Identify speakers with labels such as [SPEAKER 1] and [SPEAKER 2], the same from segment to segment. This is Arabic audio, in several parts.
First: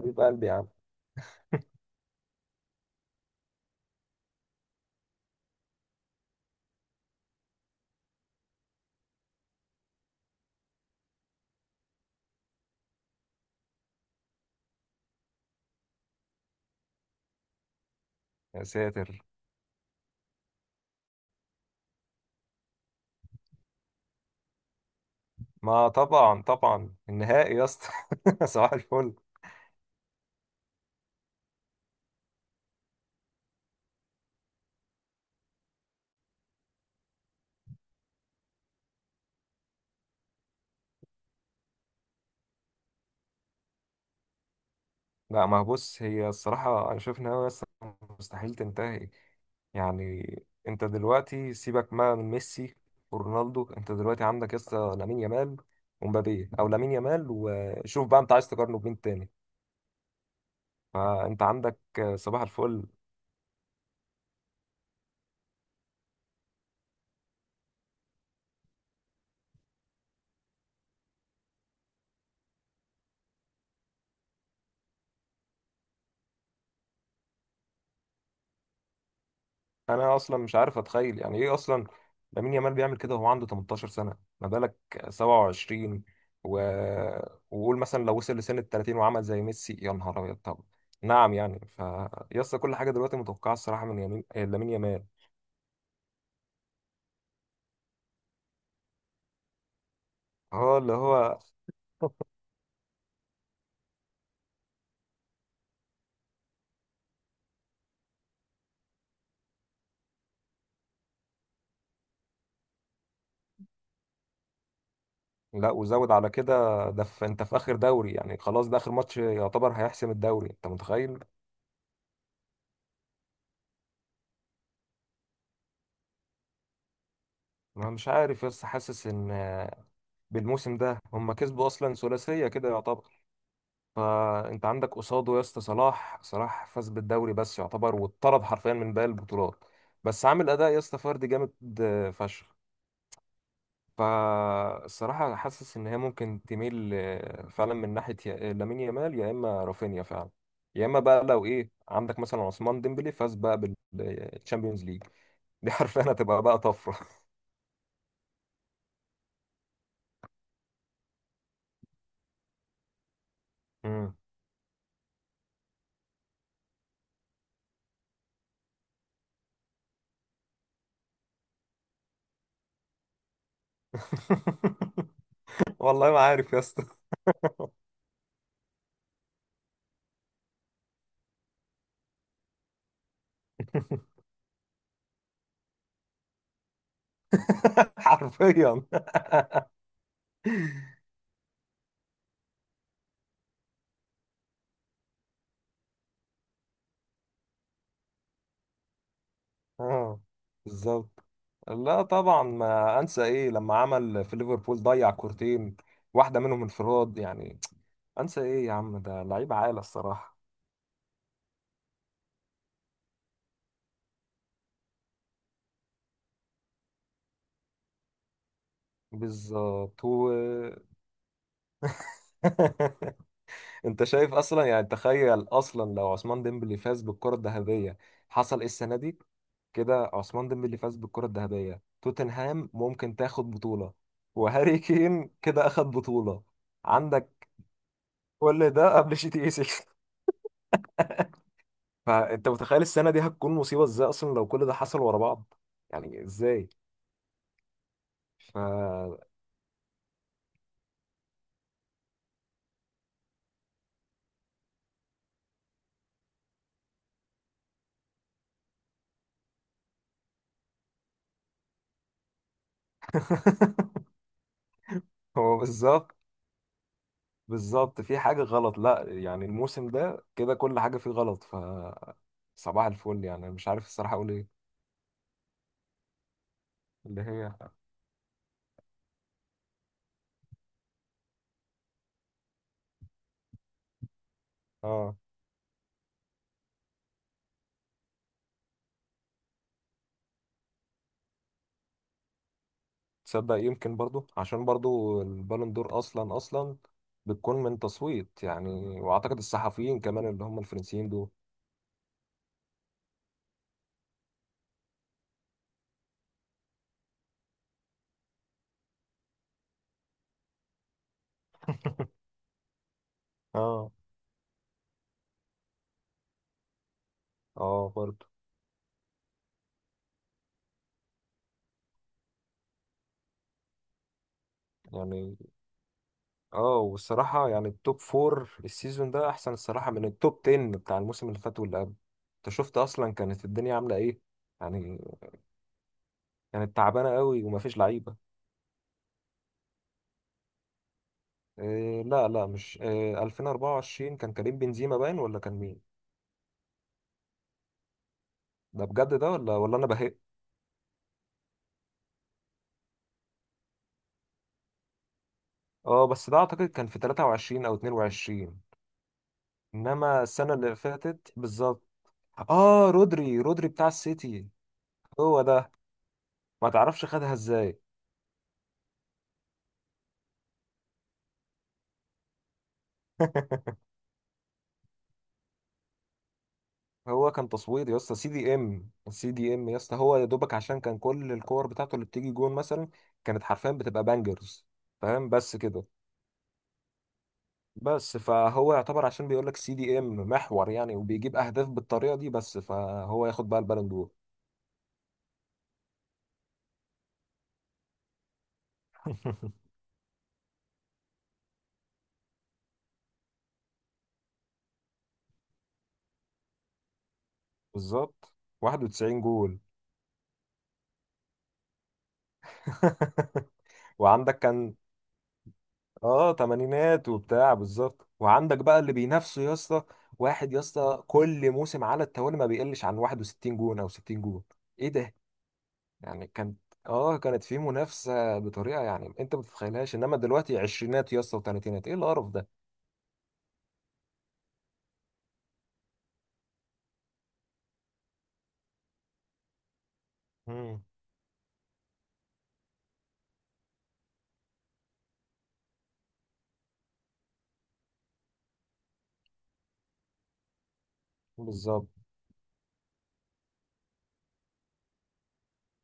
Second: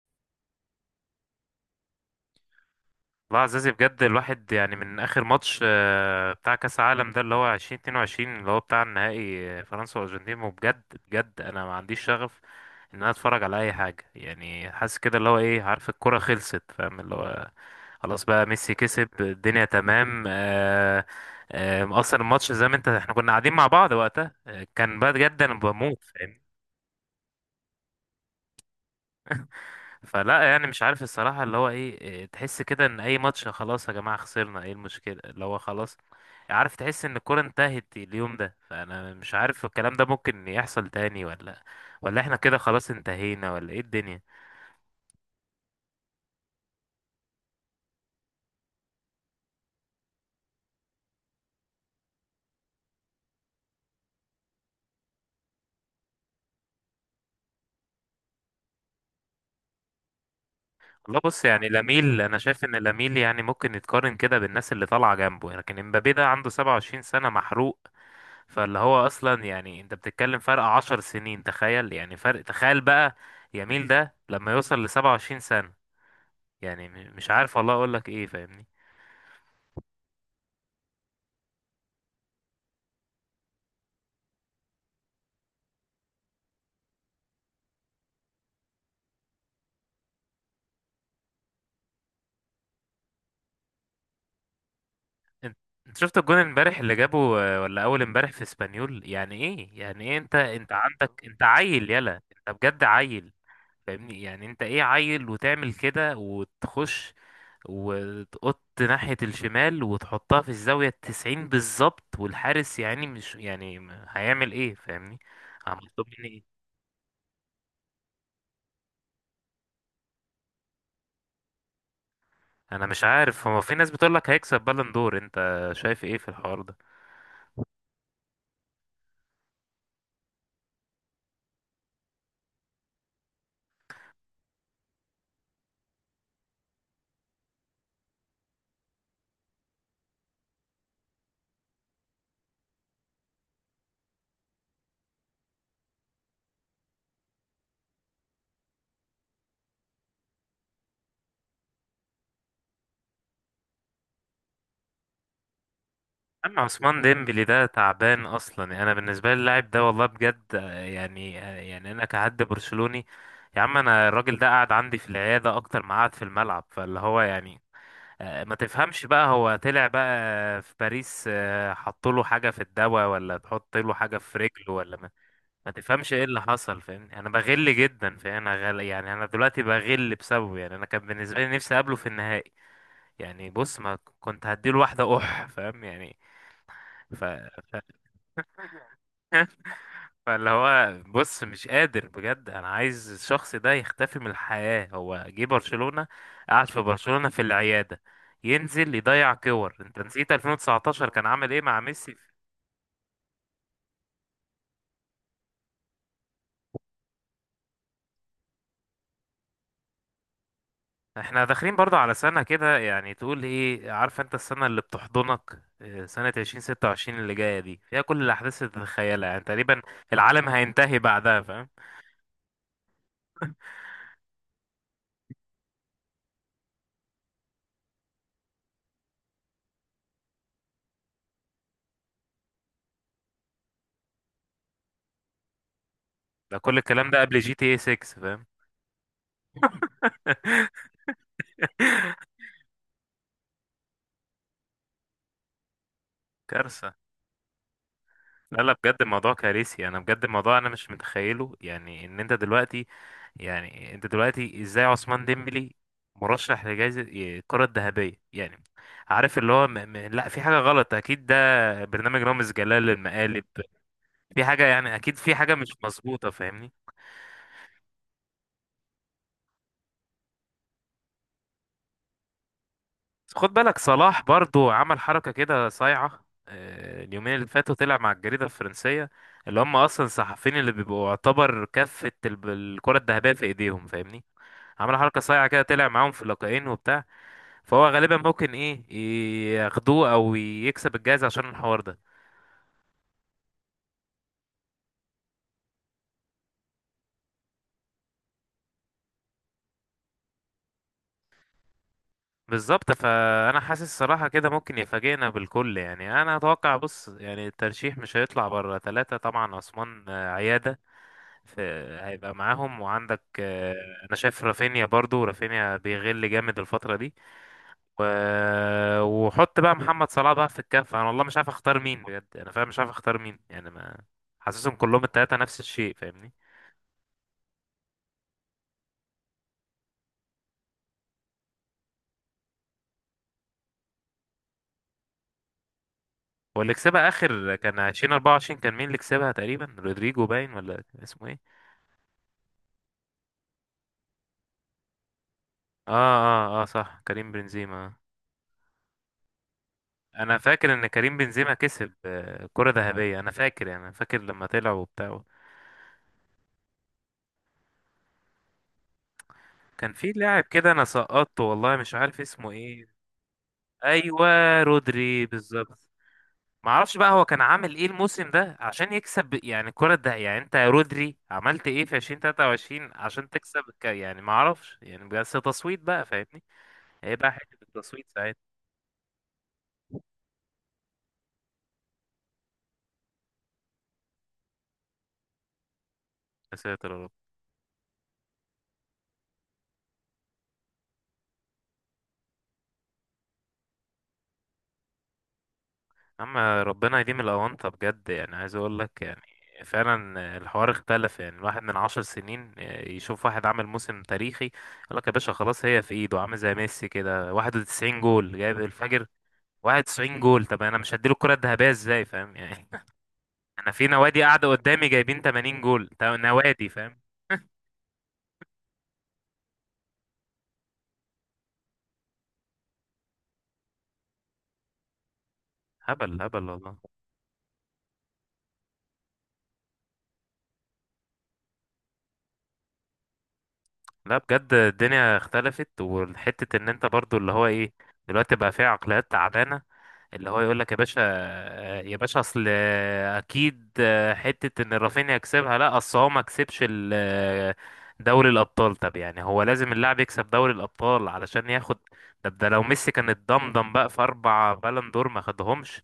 [SPEAKER 1] حبيب قلبي يا عم.
[SPEAKER 2] والله يا عزيزي بجد الواحد يعني من اخر ماتش، بتاع كاس العالم ده اللي هو 2022 اللي هو بتاع النهائي، فرنسا والارجنتين، وبجد بجد انا ما عنديش شغف ان انا اتفرج على اي حاجه. يعني حاسس كده اللي هو ايه، عارف الكره خلصت، فاهم اللي هو خلاص بقى،
[SPEAKER 1] يا
[SPEAKER 2] ميسي كسب
[SPEAKER 1] ساتر.
[SPEAKER 2] الدنيا تمام. اصلا الماتش زي ما انت، احنا كنا قاعدين مع بعض وقتها، كان بجد انا
[SPEAKER 1] ما
[SPEAKER 2] بموت.
[SPEAKER 1] طبعا طبعا النهائي يا اسطى. صباح الفل.
[SPEAKER 2] فلا، يعني مش عارف الصراحة اللي هو ايه، تحس كده ان اي ماتش خلاص يا جماعة، خسرنا ايه المشكلة اللي هو خلاص. عارف تحس ان الكورة انتهت اليوم ده، فانا مش عارف الكلام ده ممكن يحصل تاني ولا احنا كده خلاص انتهينا، ولا ايه الدنيا؟
[SPEAKER 1] لا، ما هو بص، هي الصراحة أنا شايف إن هي أصلا مستحيل تنتهي، يعني انت دلوقتي سيبك ما من ميسي ورونالدو، انت دلوقتي عندك لسه لامين يامال ومبابي او لامين يامال، وشوف بقى انت عايز تقارنه بمين تاني.
[SPEAKER 2] والله
[SPEAKER 1] فانت
[SPEAKER 2] بص، يعني
[SPEAKER 1] عندك
[SPEAKER 2] لاميل، انا
[SPEAKER 1] صباح
[SPEAKER 2] شايف ان
[SPEAKER 1] الفل.
[SPEAKER 2] لاميل يعني ممكن يتقارن كده بالناس اللي طالعة جنبه، لكن امبابي ده عنده 27 سنة محروق. فاللي هو اصلا يعني انت بتتكلم فرق 10 سنين، تخيل يعني، فرق تخيل بقى يميل ده لما يوصل ل 27 سنة. يعني مش عارف والله اقول لك ايه، فاهمني؟
[SPEAKER 1] انا اصلا مش عارف اتخيل يعني ايه اصلا. لامين يامال بيعمل كده وهو عنده 18 سنة، ما بالك 27 و... وقول مثلا لو وصل لسن ال 30 وعمل زي ميسي، يا نهار ابيض. طب نعم يعني. فيسطا كل حاجة دلوقتي متوقعة الصراحة من يمين لامين يامال.
[SPEAKER 2] انت انت شفت الجون امبارح اللي جابه، ولا اول امبارح في اسبانيول، يعني ايه، يعني ايه، انت
[SPEAKER 1] هو اللي
[SPEAKER 2] عندك،
[SPEAKER 1] هو
[SPEAKER 2] انت عيل، يلا انت بجد عيل. فاهمني يعني، انت ايه؟ عيل وتعمل كده، وتخش وتقط ناحية الشمال وتحطها في الزاوية التسعين بالظبط، والحارس يعني مش يعني هيعمل ايه، فاهمني؟
[SPEAKER 1] لا،
[SPEAKER 2] مطلوب
[SPEAKER 1] وزود
[SPEAKER 2] مني
[SPEAKER 1] على كده،
[SPEAKER 2] ايه؟
[SPEAKER 1] ده في انت في اخر دوري، يعني خلاص ده اخر ماتش يعتبر هيحسم الدوري، انت متخيل؟
[SPEAKER 2] انا مش عارف، هو في ناس بتقول لك هيكسب بالون دور، انت شايف ايه في الحوار ده؟
[SPEAKER 1] انا مش عارف بس حاسس ان بالموسم ده هم كسبوا اصلا ثلاثيه كده يعتبر. فانت عندك قصاده يا اسطى صلاح. صلاح فاز بالدوري بس يعتبر، واتطرد حرفيا من باقي البطولات، بس عامل اداء يا اسطى فردي جامد فشخ. فالصراحة أنا حاسس إن هي ممكن تميل فعلا من ناحية لامين يامال يا إما رافينيا فعلا، يا إما بقى لو إيه عندك مثلا عثمان ديمبلي فاز بقى بالتشامبيونز ليج، دي حرفيا هتبقى بقى
[SPEAKER 2] اما
[SPEAKER 1] طفرة.
[SPEAKER 2] عثمان ديمبلي ده تعبان اصلا. يعني انا بالنسبه لي اللاعب ده والله بجد، انا كحد برشلوني يا عم، انا
[SPEAKER 1] مم.
[SPEAKER 2] الراجل ده قعد عندي في العياده اكتر ما قعد في الملعب، فاللي هو يعني. ما تفهمش بقى، هو طلع بقى في باريس، حط له حاجه في الدواء ولا تحط له حاجه في رجله ولا ما
[SPEAKER 1] والله
[SPEAKER 2] تفهمش
[SPEAKER 1] ما
[SPEAKER 2] ايه اللي
[SPEAKER 1] عارف يا
[SPEAKER 2] حصل،
[SPEAKER 1] اسطى.
[SPEAKER 2] فاهمني. انا بغل جدا، فاهم؟ انا غل، يعني انا دلوقتي بغل بسببه. يعني انا كان بالنسبه لي نفسي اقابله في النهائي. يعني بص، ما كنت هديله واحده اح، فاهم يعني. ف...
[SPEAKER 1] حرفيا.
[SPEAKER 2] فاللي هو بص، مش قادر بجد، انا عايز الشخص ده يختفي من الحياة. هو جه برشلونة، قعد في برشلونة في العيادة، ينزل يضيع كور. انت
[SPEAKER 1] اه
[SPEAKER 2] نسيت 2019
[SPEAKER 1] بالظبط.
[SPEAKER 2] كان عامل ايه مع
[SPEAKER 1] لا
[SPEAKER 2] ميسي؟
[SPEAKER 1] طبعا، ما انسى ايه لما عمل في ليفربول، ضيع كورتين، واحده منهم انفراد يعني. انسى ايه يا عم، ده لعيب عالي الصراحه.
[SPEAKER 2] احنا داخلين برضه على سنة كده، يعني تقول ايه، عارف انت السنة اللي بتحضنك، سنة 2026 اللي جاية دي فيها كل الأحداث اللي تتخيلها يعني تقريبا.
[SPEAKER 1] بالظبط
[SPEAKER 2] العالم هينتهي بعدها، فاهم.
[SPEAKER 1] انت شايف اصلا؟ يعني تخيل اصلا لو عثمان ديمبلي فاز بالكرة الذهبية، حصل ايه السنة دي؟ كده عثمان ديمبلي فاز بالكرة الذهبية، توتنهام ممكن تاخد بطولة، وهاري كين كده اخد بطولة.
[SPEAKER 2] ده كل الكلام ده قبل
[SPEAKER 1] عندك
[SPEAKER 2] جي تي اي 6، فاهم.
[SPEAKER 1] كل ده قبل جي تي اي 6. فانت متخيل السنة دي هتكون مصيبة ازاي اصلا لو كل ده حصل ورا بعض؟ يعني ازاي.
[SPEAKER 2] كارثة.
[SPEAKER 1] ف
[SPEAKER 2] لا لا، بجد الموضوع كارثي، انا بجد الموضوع انا مش متخيله، يعني ان انت دلوقتي، يعني انت دلوقتي ازاي عثمان ديمبلي مرشح لجائزة الكرة الذهبية؟ يعني عارف اللي هو لا، في حاجة غلط اكيد، ده برنامج رامز جلال للمقالب. في حاجة، يعني اكيد في حاجة
[SPEAKER 1] هو
[SPEAKER 2] مش
[SPEAKER 1] بالظبط،
[SPEAKER 2] مظبوطة، فاهمني.
[SPEAKER 1] بالظبط في حاجة غلط. لا يعني الموسم ده كده كل حاجة فيه غلط. ف صباح الفل،
[SPEAKER 2] بس
[SPEAKER 1] يعني
[SPEAKER 2] خد
[SPEAKER 1] مش
[SPEAKER 2] بالك،
[SPEAKER 1] عارف الصراحة
[SPEAKER 2] صلاح
[SPEAKER 1] أقول إيه.
[SPEAKER 2] برضو عمل حركة كده صايعة،
[SPEAKER 1] اللي
[SPEAKER 2] اليومين اللي
[SPEAKER 1] هي.
[SPEAKER 2] فاتوا طلع مع الجريدة الفرنسية، اللي هم اصلا الصحفيين اللي بيبقوا يعتبر كفة الكرة الذهبية في ايديهم، فاهمني. عمل
[SPEAKER 1] آه.
[SPEAKER 2] حركة صايعة كده، طلع معاهم في اللقاءين وبتاع، فهو غالبا ممكن ايه، ياخدوه او يكسب الجائزة عشان الحوار ده.
[SPEAKER 1] تصدق يمكن برضو عشان برضو البالون دور أصلا، أصلا بتكون من تصويت يعني، وأعتقد الصحفيين كمان اللي هم الفرنسيين دول.
[SPEAKER 2] بالظبط، فانا حاسس الصراحة كده ممكن يفاجئنا بالكل. يعني انا اتوقع، بص يعني الترشيح مش هيطلع بره ثلاثة، طبعا عثمان، عيادة، في هيبقى معاهم، وعندك،
[SPEAKER 1] آه.
[SPEAKER 2] انا شايف رافينيا، برضو رافينيا بيغل جامد الفترة دي،
[SPEAKER 1] آه
[SPEAKER 2] و...
[SPEAKER 1] برضو.
[SPEAKER 2] وحط بقى محمد صلاح بقى في الكفة، انا والله مش عارف اختار مين، بجد انا فاهم مش عارف اختار مين، يعني ما، حاسسهم كلهم التلاتة
[SPEAKER 1] يعني
[SPEAKER 2] نفس الشيء، فاهمني.
[SPEAKER 1] آه. والصراحة يعني التوب فور السيزون ده أحسن الصراحة من التوب 10 بتاع الموسم اللي فات واللي قبل. أنت شفت أصلا كانت الدنيا عاملة إيه يعني؟
[SPEAKER 2] واللي
[SPEAKER 1] كانت
[SPEAKER 2] كسبها
[SPEAKER 1] تعبانة قوي
[SPEAKER 2] اخر
[SPEAKER 1] ومفيش
[SPEAKER 2] كان
[SPEAKER 1] لعيبة.
[SPEAKER 2] 2024، كان مين اللي كسبها تقريبا، رودريجو باين ولا كان اسمه ايه؟
[SPEAKER 1] إيه لا لا، مش إيه، 2024 كان كريم بنزيما، باين ولا كان مين؟
[SPEAKER 2] اه اه اه، صح، كريم بنزيما.
[SPEAKER 1] ده بجد ده ولا ولا انا بهق؟
[SPEAKER 2] انا فاكر ان كريم بنزيما كسب، كرة ذهبية، انا فاكر يعني، أنا فاكر لما طلع وبتاع.
[SPEAKER 1] اه بس ده اعتقد كان في 23 او 22،
[SPEAKER 2] كان في
[SPEAKER 1] انما
[SPEAKER 2] لاعب
[SPEAKER 1] السنه
[SPEAKER 2] كده
[SPEAKER 1] اللي
[SPEAKER 2] انا
[SPEAKER 1] فاتت
[SPEAKER 2] سقطته، والله
[SPEAKER 1] بالظبط.
[SPEAKER 2] مش عارف اسمه ايه.
[SPEAKER 1] اه، رودري، رودري بتاع السيتي.
[SPEAKER 2] ايوه، رودري،
[SPEAKER 1] هو ده.
[SPEAKER 2] بالظبط.
[SPEAKER 1] ما
[SPEAKER 2] ما اعرفش
[SPEAKER 1] تعرفش
[SPEAKER 2] بقى هو
[SPEAKER 1] خدها
[SPEAKER 2] كان عامل
[SPEAKER 1] ازاي.
[SPEAKER 2] ايه الموسم ده عشان يكسب يعني الكرة ده. يعني انت يا رودري عملت ايه في 2023 عشان تكسب يعني، ما اعرفش يعني، بس تصويت بقى، فاهمني. هي
[SPEAKER 1] هو
[SPEAKER 2] بقى
[SPEAKER 1] كان
[SPEAKER 2] حتة
[SPEAKER 1] تصويت يا
[SPEAKER 2] التصويت
[SPEAKER 1] اسطى. سي
[SPEAKER 2] ساعتها.
[SPEAKER 1] دي ام، سي دي ام يا اسطى، هو يا دوبك عشان كان كل الكور بتاعته اللي بتيجي جون مثلا كانت حرفيا بتبقى بانجرز، فاهم؟ بس كده.
[SPEAKER 2] يا ساتر يا رب.
[SPEAKER 1] بس فهو يعتبر عشان بيقول لك سي دي ام محور يعني، وبيجيب اهداف بالطريقه دي، بس فهو ياخد بقى البالون دور.
[SPEAKER 2] اما ربنا يديم الاونطة بجد، يعني عايز اقول لك يعني فعلا الحوار اختلف. يعني الواحد من عشر سنين يشوف واحد عامل موسم تاريخي، يقول لك يا باشا خلاص، هي في ايده، عامل زي ميسي كده 91
[SPEAKER 1] بالظبط،
[SPEAKER 2] جول، جايب الفجر.
[SPEAKER 1] 91 جول.
[SPEAKER 2] 91 جول طب انا مش هديله الكرة الذهبية ازاي، فاهم يعني. انا في نوادي
[SPEAKER 1] وعندك
[SPEAKER 2] قاعده
[SPEAKER 1] كان،
[SPEAKER 2] قدامي جايبين 80 جول
[SPEAKER 1] اه
[SPEAKER 2] نوادي، فاهم.
[SPEAKER 1] تمانينات وبتاع، بالظبط. وعندك بقى اللي بينافسه يا اسطى، واحد يا اسطى كل موسم على التوالي ما بيقلش عن 61 جون او 60 جون. ايه ده؟
[SPEAKER 2] هبل
[SPEAKER 1] يعني
[SPEAKER 2] هبل
[SPEAKER 1] كانت،
[SPEAKER 2] والله.
[SPEAKER 1] اه كانت في منافسه بطريقه يعني انت ما تتخيلهاش، انما دلوقتي عشرينات يا اسطى وثلاثينات، ايه القرف ده؟
[SPEAKER 2] لا بجد الدنيا اختلفت، والحتة ان انت برضو اللي هو ايه، دلوقتي بقى فيها عقليات تعبانة، اللي هو يقول لك يا
[SPEAKER 1] مم.
[SPEAKER 2] باشا، يا باشا اصل اكيد حتة ان رافينيا يكسبها، لا اصل هو ما كسبش دوري الابطال. طب يعني هو لازم اللاعب يكسب دوري الابطال علشان ياخد؟
[SPEAKER 1] بالظبط،
[SPEAKER 2] طب ده لو ميسي كان اتضمضم بقى في اربع بالون دور ما خدهمش،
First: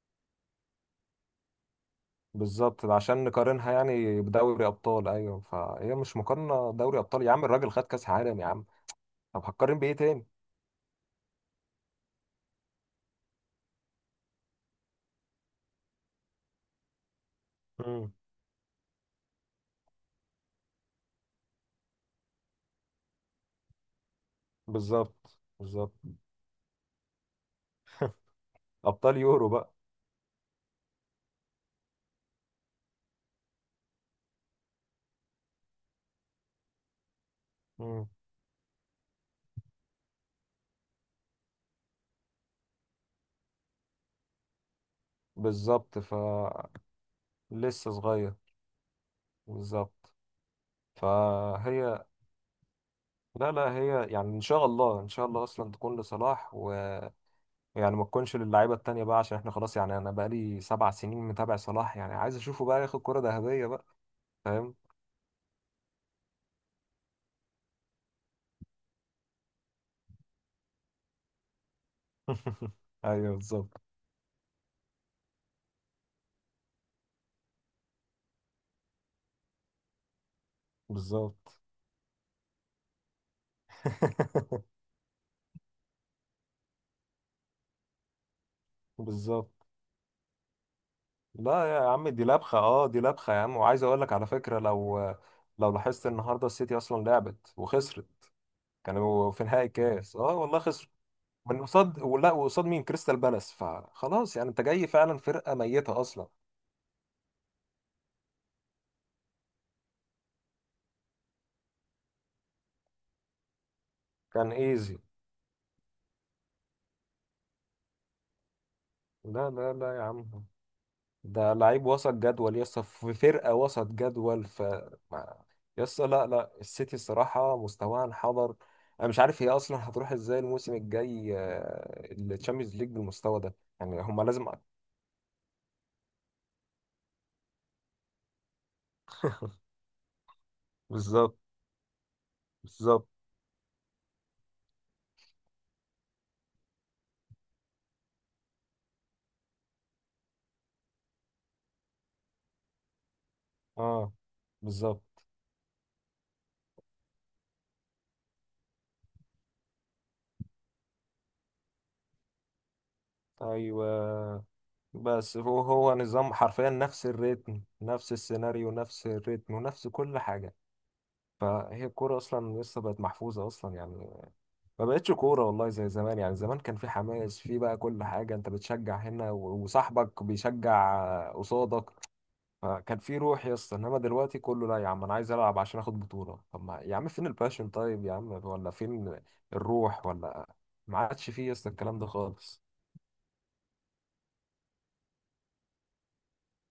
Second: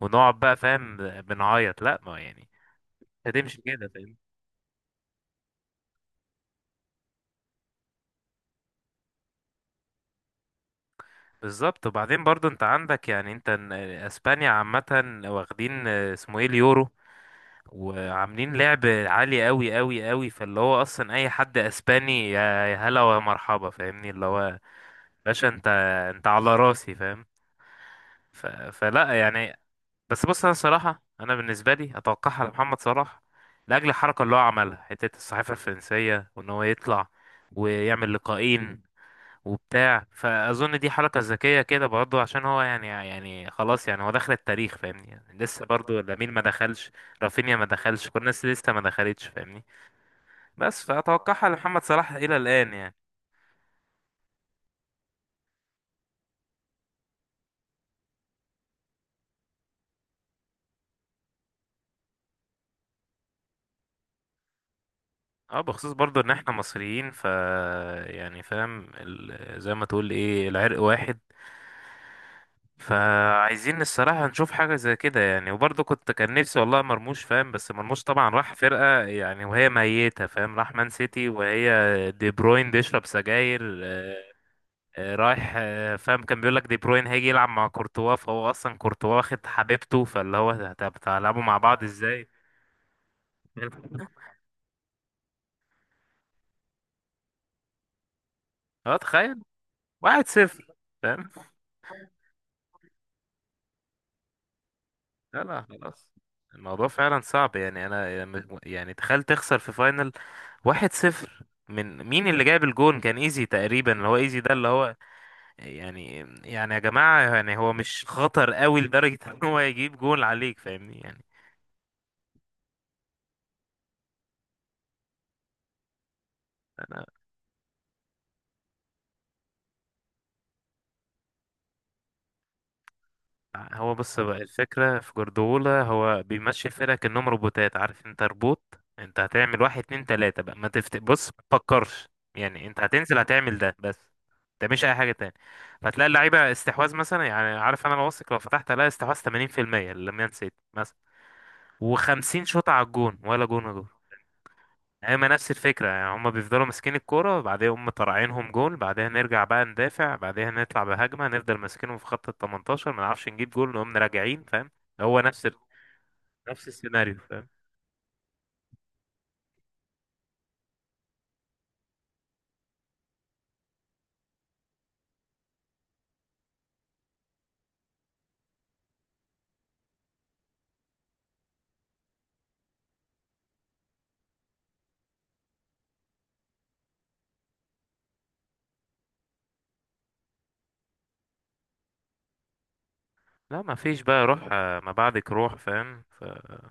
[SPEAKER 2] ونقعد بقى فاهم بنعيط، لا ما يعني
[SPEAKER 1] بالظبط عشان
[SPEAKER 2] هتمشي
[SPEAKER 1] نقارنها
[SPEAKER 2] كده، فاهم.
[SPEAKER 1] يعني بدوري ابطال. ايوه، فهي مش مقارنه، دوري ابطال يا عم؟ الراجل خد كاس عالم يا عم، طب هتقارن بايه تاني؟
[SPEAKER 2] بالظبط، وبعدين برضو انت عندك يعني انت اسبانيا عامة واخدين، اسمه ايه، اليورو،
[SPEAKER 1] امم
[SPEAKER 2] وعاملين لعب عالي قوي قوي قوي، فاللي هو اصلا اي حد اسباني، يا يا هلا ومرحبا، فاهمني اللي هو،
[SPEAKER 1] بالظبط،
[SPEAKER 2] باشا انت،
[SPEAKER 1] بالظبط.
[SPEAKER 2] انت على راسي، فاهم.
[SPEAKER 1] ابطال
[SPEAKER 2] فلا
[SPEAKER 1] يورو
[SPEAKER 2] يعني.
[SPEAKER 1] بقى.
[SPEAKER 2] بس بص، انا صراحة انا بالنسبة لي اتوقعها لمحمد صلاح، لاجل الحركة اللي هو عملها، حتة الصحيفة الفرنسية، وان هو يطلع
[SPEAKER 1] امم
[SPEAKER 2] ويعمل لقاءين وبتاع، فاظن دي حركه ذكيه كده برضه، عشان هو يعني يعني خلاص، يعني هو دخل التاريخ فاهمني، يعني لسه
[SPEAKER 1] بالظبط
[SPEAKER 2] برضه
[SPEAKER 1] ف
[SPEAKER 2] لامين ما دخلش، رافينيا ما
[SPEAKER 1] لسه
[SPEAKER 2] دخلش، كل
[SPEAKER 1] صغير،
[SPEAKER 2] الناس لسه ما دخلتش، فاهمني.
[SPEAKER 1] بالظبط.
[SPEAKER 2] بس فاتوقعها لمحمد
[SPEAKER 1] فهي
[SPEAKER 2] صلاح الى الان يعني.
[SPEAKER 1] لا لا، هي يعني ان شاء الله، ان شاء الله اصلا تكون لصلاح، ويعني ما تكونش للعيبه التانيه بقى، عشان احنا خلاص يعني انا بقى لي سبع سنين متابع صلاح، يعني عايز اشوفه بقى ياخد كره ذهبيه بقى، فاهم؟
[SPEAKER 2] اه، بخصوص برضه ان احنا مصريين ف، يعني فاهم زي ما تقول ايه، العرق واحد.
[SPEAKER 1] ايوه
[SPEAKER 2] فعايزين
[SPEAKER 1] بالظبط،
[SPEAKER 2] الصراحة نشوف حاجة زي كده، يعني وبرضه كنت، كان نفسي والله مرموش، فاهم، بس مرموش طبعا راح فرقة يعني وهي ميتة، فاهم، راح مان سيتي
[SPEAKER 1] بالظبط.
[SPEAKER 2] وهي دي بروين بيشرب سجاير. رايح، فاهم، كان بيقول لك دي بروين هيجي يلعب مع كورتوا، فهو أصلا كورتوا واخد
[SPEAKER 1] بالظبط.
[SPEAKER 2] حبيبته، فاللي هو طب هتلعبوا مع
[SPEAKER 1] لا يا
[SPEAKER 2] بعض
[SPEAKER 1] عم دي
[SPEAKER 2] ازاي؟
[SPEAKER 1] لبخة، اه دي لبخة يا عم. وعايز اقول لك على فكرة لو لاحظت النهاردة السيتي اصلا لعبت وخسرت،
[SPEAKER 2] اه
[SPEAKER 1] كانوا
[SPEAKER 2] تخيل،
[SPEAKER 1] في نهائي الكاس،
[SPEAKER 2] واحد
[SPEAKER 1] اه والله
[SPEAKER 2] صفر،
[SPEAKER 1] خسروا.
[SPEAKER 2] فاهم.
[SPEAKER 1] من قصاد، ولا وقصاد مين؟ كريستال بالاس، فخلاص يعني انت جاي فعلا
[SPEAKER 2] لا
[SPEAKER 1] فرقة
[SPEAKER 2] لا
[SPEAKER 1] ميتة
[SPEAKER 2] خلاص،
[SPEAKER 1] اصلا.
[SPEAKER 2] الموضوع فعلا صعب، يعني انا، يعني تخيل تخسر في فاينل واحد صفر، من مين؟ اللي جايب الجون كان ايزي تقريبا، اللي هو ايزي
[SPEAKER 1] كان
[SPEAKER 2] ده اللي هو
[SPEAKER 1] ايزي.
[SPEAKER 2] يعني، يعني يا جماعة يعني، هو مش خطر قوي لدرجة ان
[SPEAKER 1] لا
[SPEAKER 2] هو
[SPEAKER 1] لا
[SPEAKER 2] يجيب
[SPEAKER 1] لا يا
[SPEAKER 2] جون
[SPEAKER 1] عم،
[SPEAKER 2] عليك، فاهمني يعني.
[SPEAKER 1] ده لعيب وسط جدول يسطا، في فرقة وسط جدول. ف ما- يسطا لا لا، السيتي
[SPEAKER 2] أنا،
[SPEAKER 1] الصراحة مستواها انحدر. أنا مش عارف هي أصلا هتروح إزاي الموسم الجاي الشامبيونز ليج بالمستوى ده،
[SPEAKER 2] هو
[SPEAKER 1] يعني
[SPEAKER 2] بص
[SPEAKER 1] هما
[SPEAKER 2] بقى،
[SPEAKER 1] لازم.
[SPEAKER 2] الفكرة في جوارديولا هو بيمشي الفرقة كأنهم روبوتات، عارف انت روبوت، انت هتعمل واحد اتنين تلاتة بقى، ما تفت بص، ما
[SPEAKER 1] بالظبط،
[SPEAKER 2] تفكرش. يعني انت
[SPEAKER 1] بالظبط.
[SPEAKER 2] هتنزل هتعمل ده بس، انت مش اي حاجة تاني. فتلاقي اللعيبة استحواذ مثلا، يعني عارف انا واثق لو فتحت الاقي استحواذ 80%، اللي ما نسيت، و50 شوطة على الجون، ولا جون جون.
[SPEAKER 1] اه بالظبط.
[SPEAKER 2] هما نفس الفكرة، يعني هما بيفضلوا ماسكين الكورة، بعدين هم طالعينهم جول، بعدها نرجع بقى ندافع، بعدها نطلع بهجمة، نفضل ماسكينهم في خط ال 18، ما نعرفش نجيب جول، نقوم راجعين،
[SPEAKER 1] أيوه.
[SPEAKER 2] فاهم. هو
[SPEAKER 1] بس
[SPEAKER 2] نفس
[SPEAKER 1] هو هو نظام
[SPEAKER 2] نفس
[SPEAKER 1] حرفيا، نفس
[SPEAKER 2] السيناريو، فاهم.
[SPEAKER 1] الريتم، نفس السيناريو، نفس الريتم ونفس كل حاجة. فهي الكورة أصلا لسه بقت محفوظة أصلا يعني، ما بقتش كورة والله زي زمان. يعني زمان كان في حماس، في بقى كل حاجة، انت بتشجع هنا وصاحبك بيشجع قصادك، فكان في روح يا اسطى. انما دلوقتي كله لا، يا عم انا عايز العب عشان اخد بطولة. طب ما يا عم، فين الباشن؟ طيب يا عم، ولا فين الروح، ولا ما عادش فيه يا اسطى الكلام ده خالص.
[SPEAKER 2] لا ما فيش بقى روح، ما بعدك روح، فاهم.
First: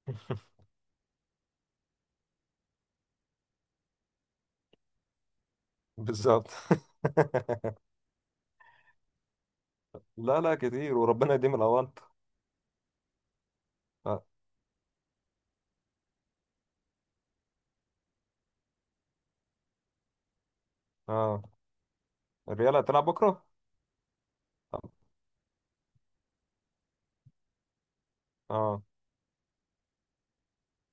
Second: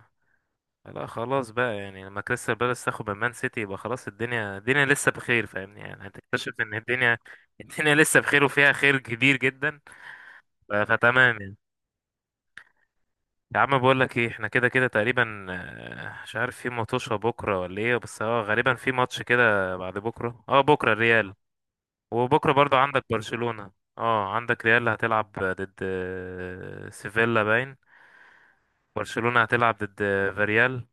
[SPEAKER 2] لا خلاص بقى، يعني لما كريستال بالاس تاخد من مان سيتي، يبقى خلاص الدنيا لسه بخير، فاهمني يعني،
[SPEAKER 1] بالظبط.
[SPEAKER 2] هتكتشف ان الدنيا لسه بخير، وفيها خير كبير جدا.
[SPEAKER 1] لا لا كتير، وربنا
[SPEAKER 2] فتمام
[SPEAKER 1] يديم
[SPEAKER 2] يعني.
[SPEAKER 1] الاوانت.
[SPEAKER 2] يا عم بقول لك
[SPEAKER 1] اه
[SPEAKER 2] ايه، احنا كده كده تقريبا، مش عارف في ماتشة بكره ولا ايه، بس اه غالبا في ماتش كده بعد بكره، اه بكره الريال،
[SPEAKER 1] آه.
[SPEAKER 2] وبكره برضو
[SPEAKER 1] الريال
[SPEAKER 2] عندك
[SPEAKER 1] هتلعب بكرة؟
[SPEAKER 2] برشلونة. اه عندك
[SPEAKER 1] طب
[SPEAKER 2] ريال هتلعب ضد، سيفيلا باين،
[SPEAKER 1] اه،
[SPEAKER 2] برشلونة هتلعب ضد، فاريال،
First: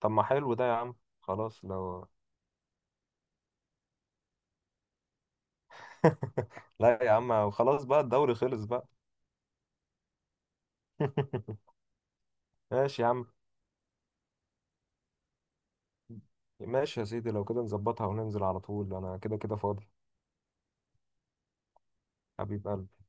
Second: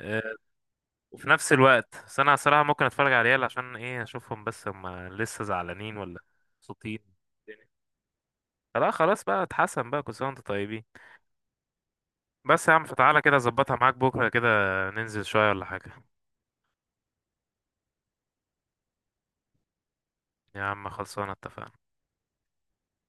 [SPEAKER 1] طب
[SPEAKER 2] آه،
[SPEAKER 1] ما حلو ده يا عم.
[SPEAKER 2] وفي نفس
[SPEAKER 1] خلاص
[SPEAKER 2] الوقت.
[SPEAKER 1] لو
[SPEAKER 2] بس انا صراحة ممكن اتفرج على ريال عشان ايه، اشوفهم بس هم لسه زعلانين ولا مبسوطين.
[SPEAKER 1] لا يا عم، وخلاص بقى الدوري خلص بقى.
[SPEAKER 2] لا خلاص بقى، اتحسن بقى، كل سنة وانتم طيبين. بس يا عم،
[SPEAKER 1] ماشي يا
[SPEAKER 2] فتعالى
[SPEAKER 1] عم.
[SPEAKER 2] كده اظبطها معاك بكره كده، ننزل شوية ولا حاجة.
[SPEAKER 1] ماشي يا سيدي، لو كده نظبطها وننزل على طول، انا كده كده فاضي.
[SPEAKER 2] يا عم خلصانة، اتفقنا.
[SPEAKER 1] حبيب قلبي.